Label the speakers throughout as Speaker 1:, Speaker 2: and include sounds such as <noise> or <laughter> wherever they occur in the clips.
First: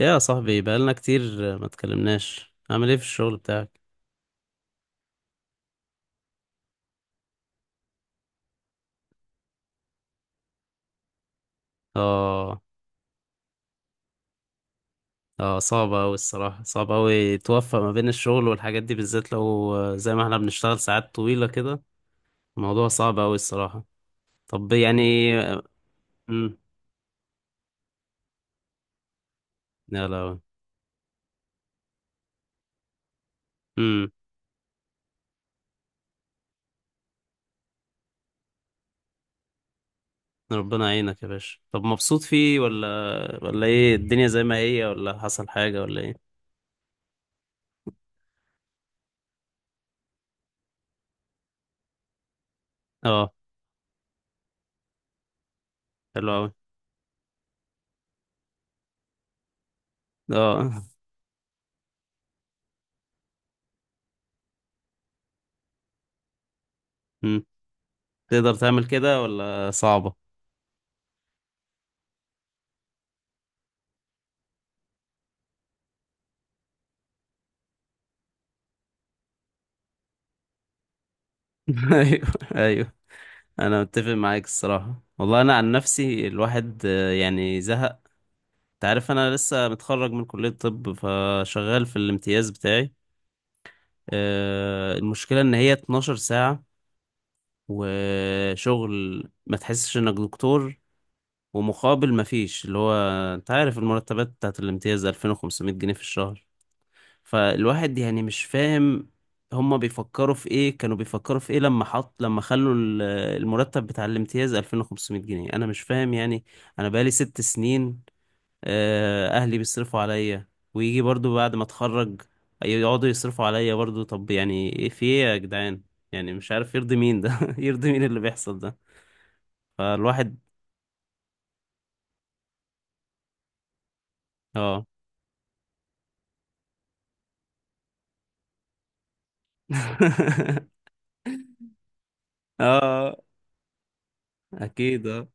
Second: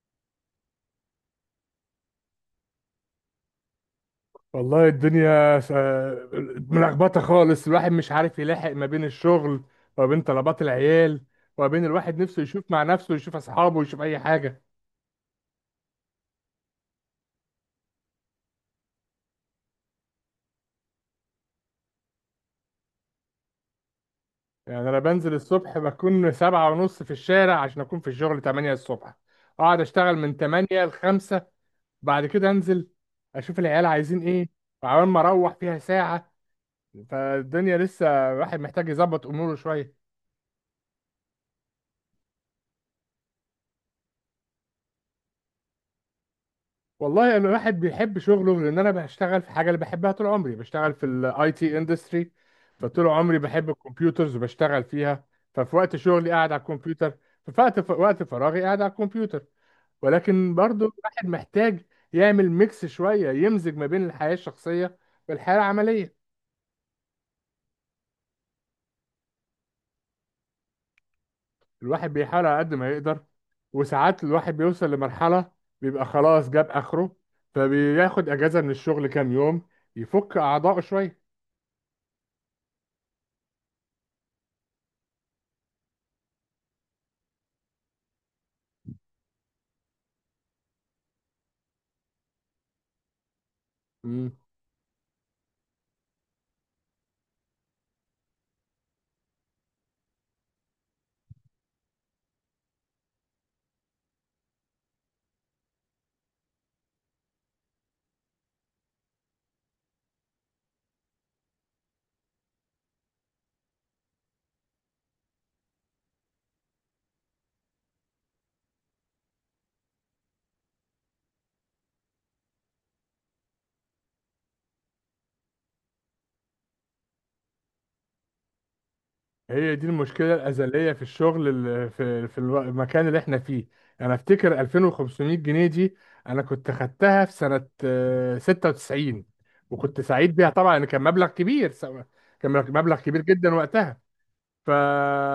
Speaker 1: يا صاحبي بقالنا كتير، ما اتكلمناش عامل ايه في الشغل بتاعك؟
Speaker 2: والله الدنيا ملخبطة خالص. الواحد مش عارف يلاحق ما بين الشغل، وما بين طلبات العيال، وما بين الواحد نفسه
Speaker 1: اه،
Speaker 2: يشوف مع نفسه ويشوف أصحابه ويشوف أي حاجة.
Speaker 1: اه، صعب اوي الصراحة، صعب اوي توفق ما بين الشغل والحاجات دي، بالذات لو زي ما احنا بنشتغل ساعات طويلة كده. الموضوع صعب اوي الصراحة. طب
Speaker 2: يعني أنا
Speaker 1: يعني.
Speaker 2: بنزل الصبح بكون
Speaker 1: امم.
Speaker 2: سبعة ونص في الشارع عشان أكون في الشغل تمانية الصبح. أقعد
Speaker 1: لا،
Speaker 2: أشتغل من
Speaker 1: لا.
Speaker 2: تمانية لخمسة. بعد كده أنزل أشوف العيال
Speaker 1: امم.
Speaker 2: عايزين إيه، وعمال ما أروح فيها ساعة. فالدنيا لسه الواحد محتاج يظبط أموره شوية.
Speaker 1: ربنا يعينك يا باشا. طب مبسوط فيه ولا، ولا ايه، الدنيا زي ما هي ولا حصل حاجة ولا ايه؟
Speaker 2: والله انا الواحد بيحب شغله، لان انا بشتغل في حاجه اللي بحبها. طول عمري بشتغل في الاي تي اندستري. فطول
Speaker 1: اه.
Speaker 2: عمري بحب الكمبيوترز وبشتغل فيها. ففي وقت
Speaker 1: حلو
Speaker 2: شغلي
Speaker 1: اوي.
Speaker 2: قاعد على الكمبيوتر. ففي وقت فراغي قاعد على الكمبيوتر. ولكن
Speaker 1: اه.
Speaker 2: برضو الواحد محتاج يعمل ميكس شويه، يمزج ما بين الحياه الشخصيه والحياه العمليه.
Speaker 1: مم. تقدر تعمل كده ولا صعبة؟
Speaker 2: الواحد بيحاول على قد ما يقدر، وساعات الواحد بيوصل لمرحله بيبقى خلاص جاب اخره، فبياخد اجازه من الشغل كام يوم يفك اعضائه شويه.
Speaker 1: <laughs> ايوه، ايوه، انا متفق معاك الصراحه، والله انا عن نفسي الواحد يعني زهق. انت عارف انا لسه متخرج من كليه طب، فشغال في الامتياز بتاعي. المشكله ان هي 12 ساعه، وشغل ما تحسش انك دكتور، ومقابل ما فيش، اللي هو انت عارف المرتبات بتاعت الامتياز 2500 جنيه في الشهر. فالواحد يعني مش فاهم، هما بيفكروا في ايه، كانوا بيفكروا في ايه لما حط، المرتب بتاع الامتياز 2500 جنيه؟ انا مش فاهم يعني. انا بقالي 6 سنين اهلي بيصرفوا عليا، ويجي برضو بعد ما اتخرج يقعدوا يصرفوا عليا برضو. طب يعني ايه، في ايه يا جدعان؟ يعني مش عارف يرضي مين ده؟ <laughs> يرضي مين اللي بيحصل ده.
Speaker 2: هي دي
Speaker 1: فالواحد.
Speaker 2: المشكلة الأزلية في الشغل المكان اللي احنا فيه. أنا أفتكر
Speaker 1: اه.
Speaker 2: 2500 جنيه دي. أنا كنت خدتها في سنة 96. وكنت سعيد بيها طبعا
Speaker 1: <laughs>
Speaker 2: إن كان مبلغ كبير. كان مبلغ
Speaker 1: اه،
Speaker 2: كبير جدا وقتها. ف
Speaker 1: اكيد. اه.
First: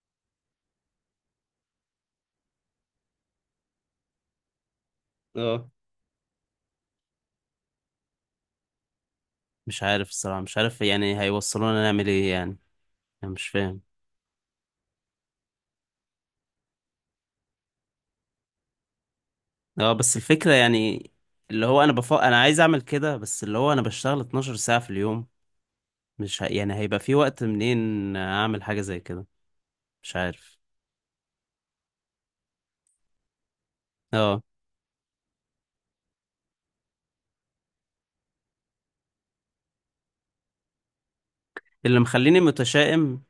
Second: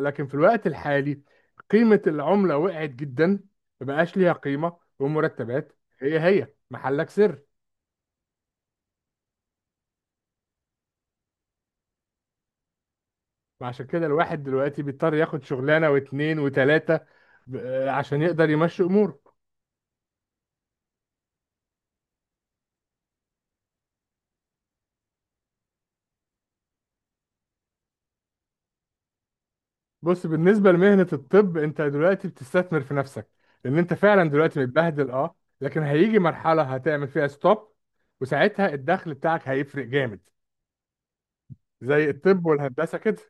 Speaker 2: لكن في الوقت الحالي قيمة العملة وقعت جدا، مبقاش ليها قيمة.
Speaker 1: اه
Speaker 2: والمرتبات هي هي محلك سر.
Speaker 1: مش عارف الصراحة، مش عارف يعني هيوصلونا نعمل ايه يعني. انا مش فاهم.
Speaker 2: وعشان كده الواحد دلوقتي بيضطر ياخد شغلانة واتنين وتلاتة، عشان يقدر يمشي أموره.
Speaker 1: اه بس الفكرة يعني، اللي هو انا عايز اعمل كده، بس اللي هو انا بشتغل 12 ساعة في اليوم. مش ه... يعني هيبقى في وقت منين اعمل حاجة زي كده؟ مش
Speaker 2: بص،
Speaker 1: عارف.
Speaker 2: بالنسبة لمهنة الطب انت دلوقتي بتستثمر في نفسك، لان انت فعلا
Speaker 1: اه.
Speaker 2: دلوقتي متبهدل، اه. لكن هيجي مرحلة هتعمل فيها ستوب، وساعتها الدخل بتاعك هيفرق جامد
Speaker 1: اللي
Speaker 2: زي
Speaker 1: مخليني
Speaker 2: الطب والهندسة كده.
Speaker 1: متشائم،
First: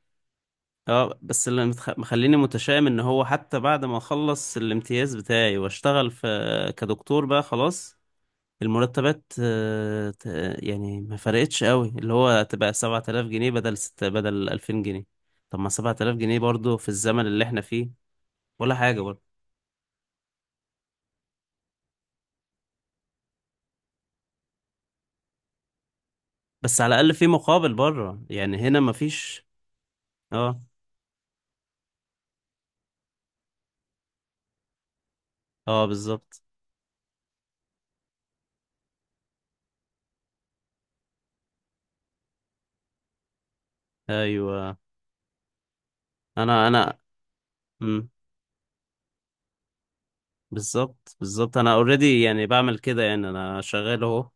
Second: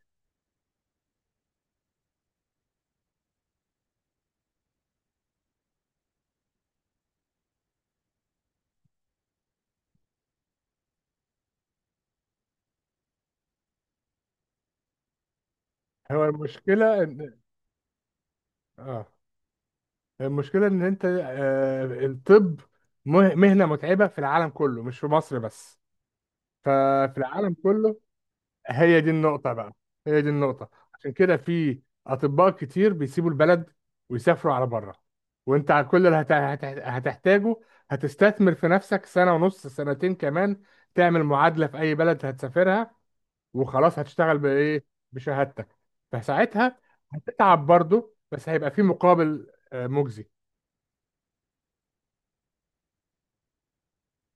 Speaker 1: اه بس مخليني متشائم ان هو حتى بعد ما اخلص الامتياز بتاعي واشتغل في كدكتور بقى خلاص، المرتبات يعني ما فرقتش قوي، اللي هو تبقى 7000 جنيه بدل 2000 جنيه. طب ما 7000
Speaker 2: هو
Speaker 1: جنيه برضو في
Speaker 2: المشكلة
Speaker 1: الزمن
Speaker 2: ان
Speaker 1: اللي احنا فيه ولا حاجة
Speaker 2: اه
Speaker 1: برضه.
Speaker 2: المشكلة ان انت الطب مهنة متعبة في العالم كله، مش في مصر بس.
Speaker 1: بس على
Speaker 2: ففي
Speaker 1: الأقل في
Speaker 2: العالم
Speaker 1: مقابل
Speaker 2: كله،
Speaker 1: بره، يعني هنا
Speaker 2: هي دي
Speaker 1: مفيش.
Speaker 2: النقطة بقى. هي دي
Speaker 1: اه.
Speaker 2: النقطة عشان كده في أطباء كتير بيسيبوا البلد ويسافروا على بره. وأنت على
Speaker 1: اه
Speaker 2: كل اللي
Speaker 1: بالظبط.
Speaker 2: هتحتاجه. هتستثمر في نفسك سنة ونص، سنتين كمان، تعمل معادلة في أي بلد هتسافرها، وخلاص هتشتغل
Speaker 1: أيوه.
Speaker 2: بإيه؟ بشهادتك.
Speaker 1: أنا
Speaker 2: فساعتها
Speaker 1: أنا
Speaker 2: هتتعب
Speaker 1: مم.
Speaker 2: برضه، بس هيبقى في مقابل مجزي.
Speaker 1: بالظبط، بالظبط، أنا أوريدي يعني بعمل كده، يعني أنا شغال أهو،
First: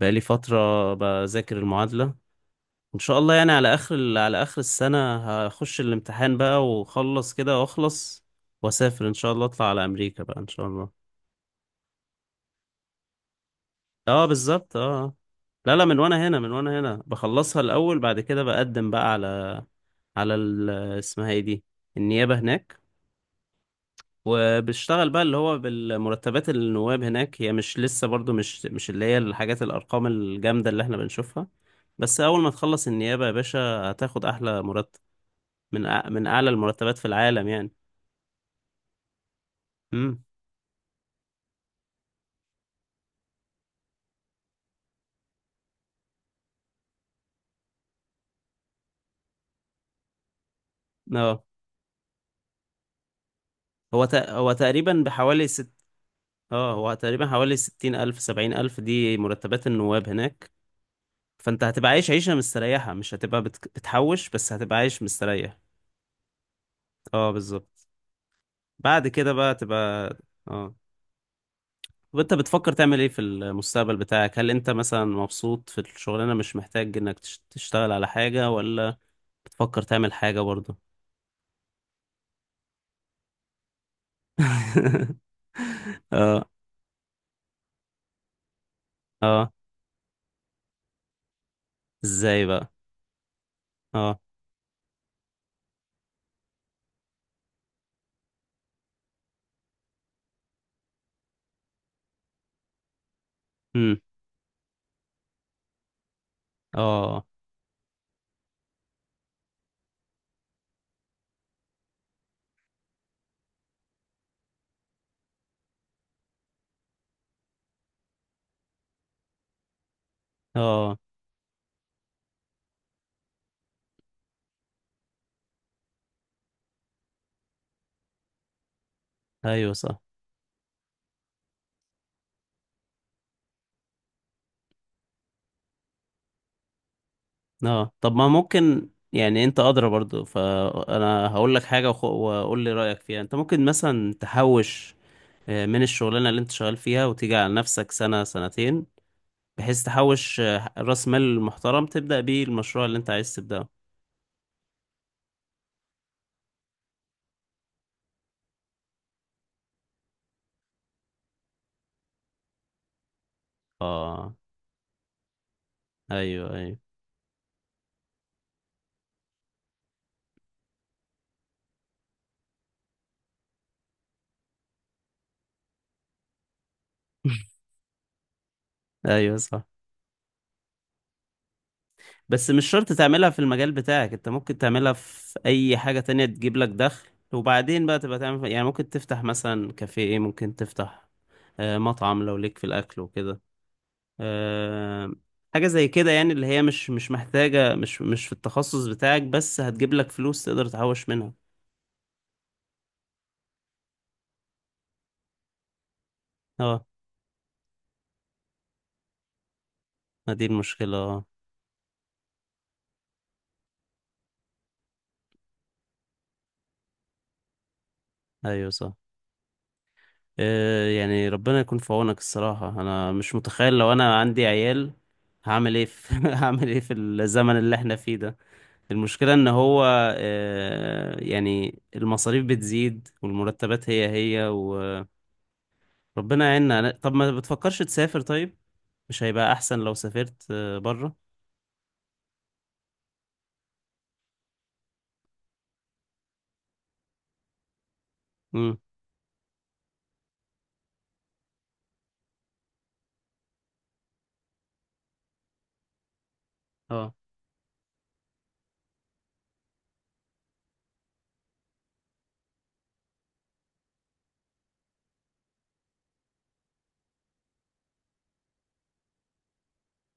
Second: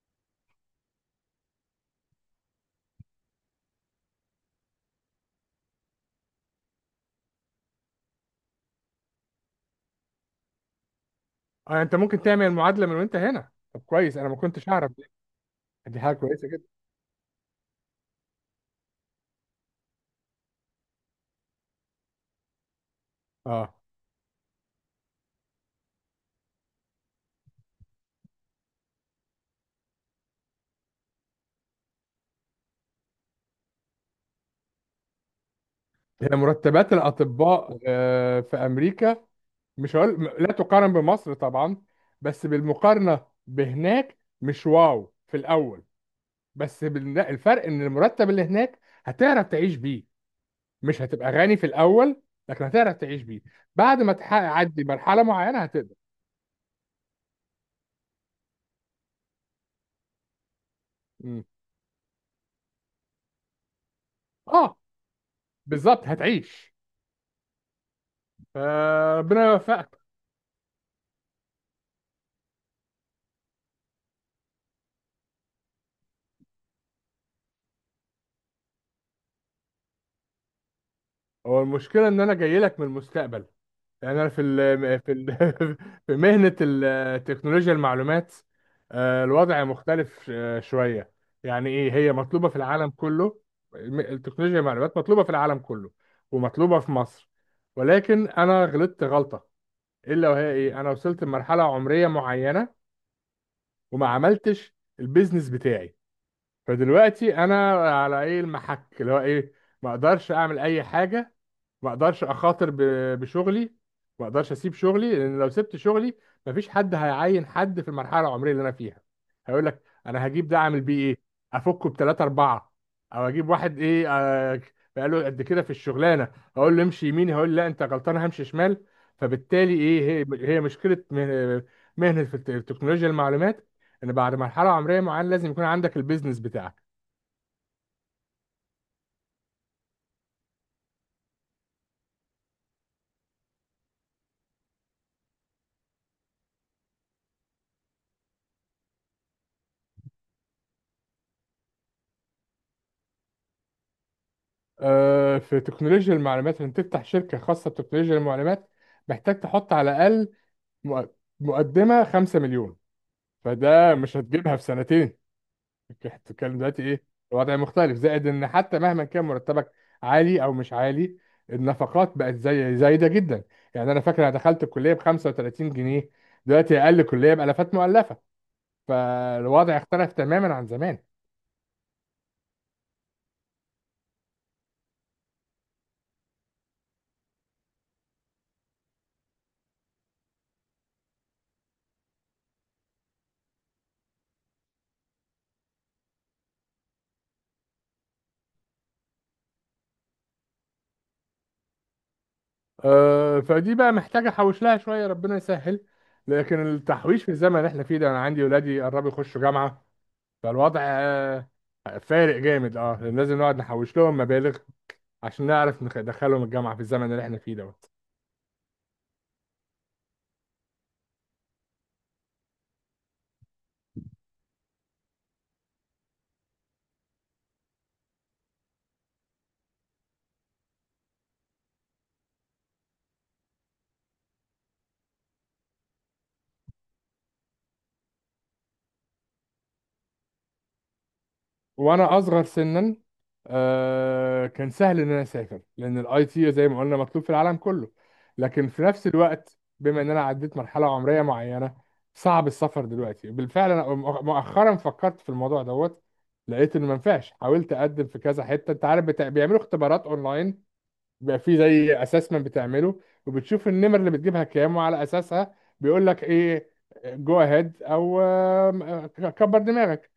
Speaker 1: بقالي فترة بذاكر المعادلة. إن شاء الله يعني على آخر السنة هخش الامتحان بقى وأخلص كده، وأخلص وأسافر إن شاء الله، أطلع على أمريكا بقى إن شاء الله.
Speaker 2: أنت ممكن تعمل معادلة من وأنت هنا. طب كويس،
Speaker 1: اه
Speaker 2: أنا ما كنتش
Speaker 1: بالظبط،
Speaker 2: أعرف
Speaker 1: اه.
Speaker 2: دي.
Speaker 1: آه. لا، لا، من
Speaker 2: دي حاجة
Speaker 1: وأنا هنا،
Speaker 2: كويسة جدا.
Speaker 1: بخلصها الأول، بعد كده بقدم بقى على، على ال- اسمها ايه دي، النيابة هناك،
Speaker 2: أه.
Speaker 1: وبشتغل بقى اللي هو بالمرتبات النواب هناك. هي مش لسه برضو مش اللي هي الحاجات الأرقام الجامدة اللي احنا بنشوفها، بس أول ما تخلص النيابة يا باشا هتاخد أحلى مرتب من
Speaker 2: هي
Speaker 1: أعلى
Speaker 2: مرتبات
Speaker 1: المرتبات في العالم يعني.
Speaker 2: الأطباء في أمريكا، مش هقول
Speaker 1: امم.
Speaker 2: لا تقارن بمصر طبعا. بس بالمقارنة بهناك مش واو في الأول. لا، الفرق إن المرتب اللي هناك هتعرف تعيش بيه. مش هتبقى
Speaker 1: اه.
Speaker 2: غني في الأول، لكن هتعرف تعيش بيه. بعد
Speaker 1: هو
Speaker 2: ما
Speaker 1: ت... هو
Speaker 2: تعدي
Speaker 1: تقريبا
Speaker 2: مرحلة
Speaker 1: بحوالي
Speaker 2: معينة
Speaker 1: ست
Speaker 2: هتقدر.
Speaker 1: اه هو تقريبا حوالي 60,000، 70,000، دي مرتبات النواب هناك.
Speaker 2: مم.
Speaker 1: فأنت هتبقى عايش عيشة مستريحة، مش هتبقى بتحوش، بس
Speaker 2: اه
Speaker 1: هتبقى عايش مستريح.
Speaker 2: بالظبط، هتعيش.
Speaker 1: اه بالظبط. بعد كده
Speaker 2: فربنا
Speaker 1: بقى
Speaker 2: يوفقك.
Speaker 1: تبقى. اه. طب انت بتفكر تعمل ايه في المستقبل بتاعك؟ هل انت مثلا مبسوط في الشغلانة، مش محتاج انك تشتغل على حاجة، ولا بتفكر تعمل حاجة برضه؟
Speaker 2: هو المشكلة إن أنا جاي لك من المستقبل. يعني انا في ال في
Speaker 1: <laughs>
Speaker 2: ال <laughs> في
Speaker 1: اه.
Speaker 2: مهنة تكنولوجيا المعلومات.
Speaker 1: اه.
Speaker 2: الوضع مختلف شوية. يعني ايه، هي
Speaker 1: ازاي
Speaker 2: مطلوبة في
Speaker 1: بقى؟
Speaker 2: العالم كله.
Speaker 1: اه.
Speaker 2: التكنولوجيا المعلومات مطلوبة في العالم كله، ومطلوبة في مصر. ولكن انا غلطت غلطة، الا وهي ايه؟ انا وصلت لمرحلة عمرية معينة
Speaker 1: امم.
Speaker 2: وما عملتش البيزنس بتاعي.
Speaker 1: اه.
Speaker 2: فدلوقتي انا على ايه المحك؟ اللي هو ايه؟ ما اقدرش اعمل اي حاجه. ما اقدرش اخاطر بشغلي. ما اقدرش اسيب شغلي، لان لو سبت شغلي مفيش حد هيعين حد في المرحله العمريه اللي انا فيها. هيقول لك انا هجيب ده اعمل
Speaker 1: اه.
Speaker 2: بيه ايه؟ افكه بثلاثه اربعه؟ او اجيب واحد ايه، بقى له قد كده في الشغلانه، اقول له امشي يمين هيقول لي لا انت غلطان همشي شمال.
Speaker 1: ايوه
Speaker 2: فبالتالي
Speaker 1: صح.
Speaker 2: ايه؟ هي هي مشكله مهنه في التكنولوجيا المعلومات، ان بعد مرحله عمريه معينه لازم يكون عندك البيزنس بتاعك.
Speaker 1: اه طب ما ممكن، يعني انت ادرى برضه، فانا هقول لك حاجة وقول لي رأيك فيها. انت ممكن مثلا تحوش من الشغلانة اللي انت شغال فيها، وتيجي على نفسك سنة سنتين بحيث تحوش راس مال محترم تبدأ بيه المشروع اللي انت عايز تبدأه.
Speaker 2: في تكنولوجيا المعلومات، ان تفتح شركه خاصه بتكنولوجيا المعلومات محتاج تحط على الاقل مق- مقدمه 5 مليون، فده مش
Speaker 1: اه.
Speaker 2: هتجيبها في سنتين. إنت
Speaker 1: ايوه،
Speaker 2: بتتكلم
Speaker 1: ايوه.
Speaker 2: دلوقتي ايه؟ الوضع مختلف، زائد ان حتى مهما كان مرتبك عالي او مش عالي، النفقات بقت زي زايده جدا. يعني انا فاكر انا دخلت الكليه ب 35 جنيه. دلوقتي اقل كليه
Speaker 1: <laughs>
Speaker 2: بالافات مؤلفه.
Speaker 1: ايوه صح.
Speaker 2: فالوضع اختلف تماما عن زمان.
Speaker 1: بس مش شرط تعملها في المجال بتاعك، انت ممكن تعملها في اي حاجة تانية تجيب لك دخل، وبعدين بقى تبقى تعمل يعني. ممكن تفتح مثلا كافيه، ممكن تفتح مطعم لو ليك في الاكل وكده. آه، حاجة زي كده يعني، اللي هي مش محتاجة، مش في التخصص بتاعك، بس هتجيب لك فلوس تقدر تحوش منها.
Speaker 2: فدي بقى محتاجة أحوش لها شوية، ربنا يسهل. لكن
Speaker 1: اه.
Speaker 2: التحويش في الزمن اللي احنا فيه ده، أنا عندي ولادي قربوا يخشوا جامعة.
Speaker 1: ما دي
Speaker 2: فالوضع
Speaker 1: المشكلة. اه،
Speaker 2: فارق جامد، اه، لأن لازم نقعد نحوش لهم مبالغ عشان نعرف ندخلهم الجامعة في الزمن اللي احنا فيه ده.
Speaker 1: ايوه صح. يعني ربنا يكون في عونك الصراحة. أنا مش متخيل لو أنا عندي عيال هعمل إيه في، <laughs> هعمل إيه في الزمن اللي إحنا فيه ده؟ المشكلة إن هو يعني المصاريف بتزيد والمرتبات هي هي، وربنا يعيننا. طب ما بتفكرش تسافر طيب؟ مش هيبقى أحسن لو سافرت بره؟
Speaker 2: وانا اصغر سنا كان سهل ان انا اسافر، لان الاي تي زي ما قلنا مطلوب في العالم كله. لكن
Speaker 1: امم.
Speaker 2: في نفس الوقت بما ان انا عديت مرحله عمريه معينه، صعب السفر دلوقتي. بالفعل انا مؤخرا فكرت في الموضوع دوت. لقيت انه ما
Speaker 1: اه.
Speaker 2: ينفعش. حاولت اقدم في كذا حته، انت عارف بيعملوا اختبارات اونلاين. بيبقى في زي اسسمنت بتعمله، وبتشوف النمر اللي بتجيبها كام، وعلى اساسها بيقول لك ايه، جو اهيد او آم، آه، كبر دماغك.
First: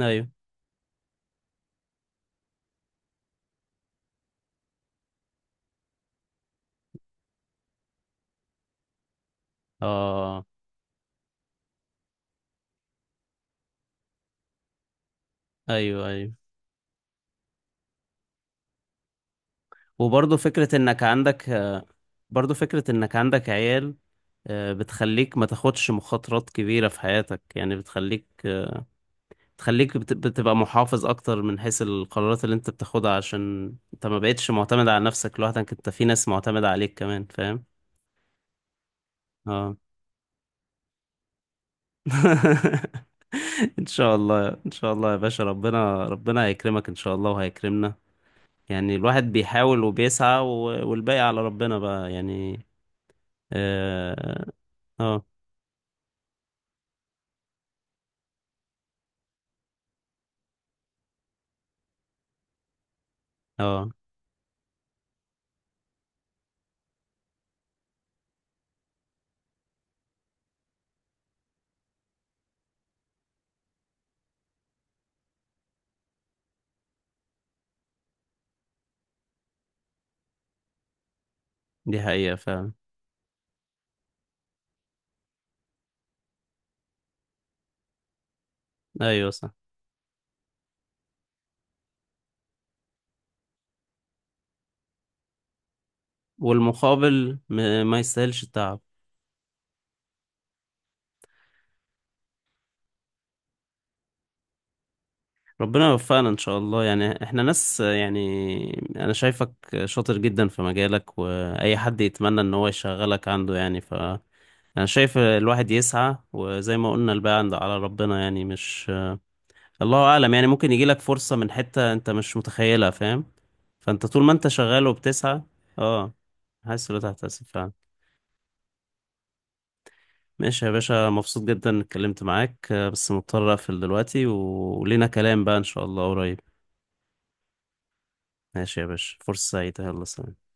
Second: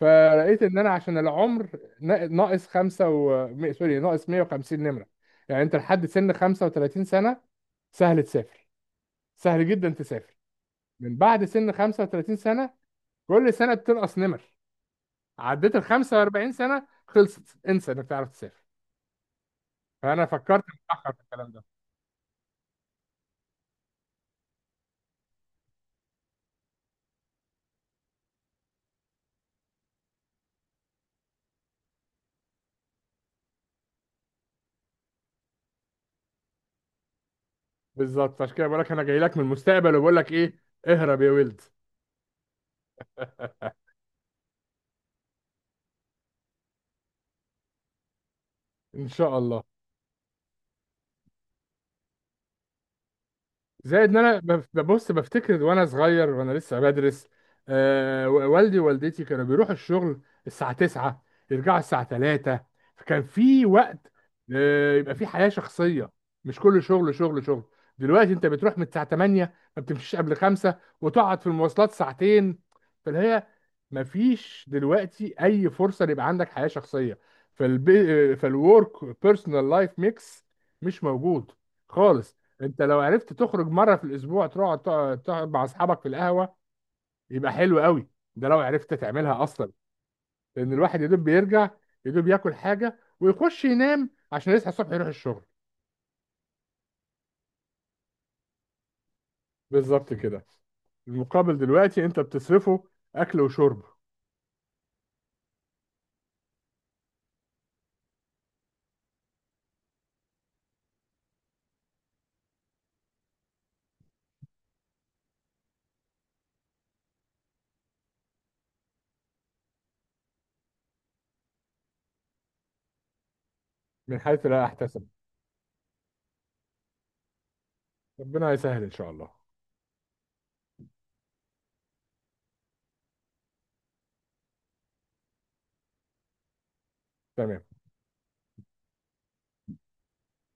Speaker 1: أيوه.
Speaker 2: فلقيت ان انا عشان العمر ناقص خمسة سوري، ناقص 150 نمرة. يعني انت لحد سن 35 سنة، سهل تسافر، سهل جدا تسافر.
Speaker 1: اه.
Speaker 2: من بعد سن 35 سنة كل سنة بتنقص نمر. عديت ال
Speaker 1: أيوه، أيوه.
Speaker 2: 45 سنة خلصت، انسى انك تعرف تسافر. فانا
Speaker 1: وبرضه
Speaker 2: فكرت
Speaker 1: فكرة إنك
Speaker 2: متأخر في
Speaker 1: عندك
Speaker 2: الكلام ده.
Speaker 1: برضو فكرة انك عندك عيال بتخليك ما تاخدش مخاطرات كبيرة في حياتك، يعني بتخليك، بتبقى محافظ اكتر من حيث القرارات اللي انت بتاخدها، عشان انت ما بقتش معتمد على نفسك لوحدك، انت في ناس معتمدة عليك كمان، فاهم؟
Speaker 2: بالظبط عشان كده بقول لك انا جاي لك من
Speaker 1: اه.
Speaker 2: المستقبل، وبقول لك ايه؟ اهرب يا ولد.
Speaker 1: <laughs>
Speaker 2: <laughs>
Speaker 1: ان شاء الله، ان شاء الله يا باشا، ربنا، ربنا هيكرمك ان شاء الله وهيكرمنا. يعني
Speaker 2: ان
Speaker 1: الواحد
Speaker 2: شاء الله.
Speaker 1: بيحاول وبيسعى، والباقي على ربنا بقى يعني.
Speaker 2: زائد ان انا
Speaker 1: اه.
Speaker 2: ببص
Speaker 1: اه.
Speaker 2: بفتكر وانا صغير وانا لسه بدرس. والدي ووالدتي كانوا بيروحوا الشغل الساعة 9، يرجعوا الساعة 3. فكان في
Speaker 1: آه،
Speaker 2: وقت، يبقى في حياة شخصية، مش كل شغل شغل شغل. دلوقتي انت بتروح من الساعة 8، ما بتمشيش قبل 5، وتقعد في المواصلات ساعتين. فاللي هي، ما فيش دلوقتي اي فرصة يبقى عندك حياة شخصية. فالورك بيرسونال لايف ميكس مش موجود
Speaker 1: دي حقيقة
Speaker 2: خالص.
Speaker 1: فعلا.
Speaker 2: انت لو عرفت تخرج مره في الاسبوع تقعد تقعد تقعد مع اصحابك في القهوه، يبقى حلو قوي. ده لو عرفت
Speaker 1: ايوه
Speaker 2: تعملها
Speaker 1: صح.
Speaker 2: اصلا. لان الواحد يا دوب بيرجع، يا دوب ياكل حاجه ويخش ينام عشان يصحى الصبح يروح الشغل.
Speaker 1: والمقابل ما يستاهلش التعب.
Speaker 2: بالظبط كده. المقابل دلوقتي انت بتصرفه اكل وشرب.
Speaker 1: ربنا يوفقنا ان شاء الله. يعني احنا ناس يعني، انا شايفك شاطر جدا في مجالك، واي حد يتمنى ان هو يشغلك عنده يعني. ف انا شايف الواحد يسعى، وزي ما قلنا الباقي عند على ربنا يعني، مش الله اعلم يعني، ممكن يجيلك فرصة من حتة انت مش متخيلها، فاهم؟ فانت
Speaker 2: من
Speaker 1: طول ما
Speaker 2: حيث
Speaker 1: انت
Speaker 2: لا
Speaker 1: شغال
Speaker 2: احتسب،
Speaker 1: وبتسعى. اه. حاسس إن تحتسب فعلا.
Speaker 2: ربنا يسهل ان شاء الله.
Speaker 1: ماشي يا باشا، مبسوط جدا إني اتكلمت معاك. بس مضطر اقفل دلوقتي، ولينا كلام بقى ان شاء الله قريب.
Speaker 2: تمام.
Speaker 1: ماشي يا باشا، فرصة سعيدة، يلا سلام.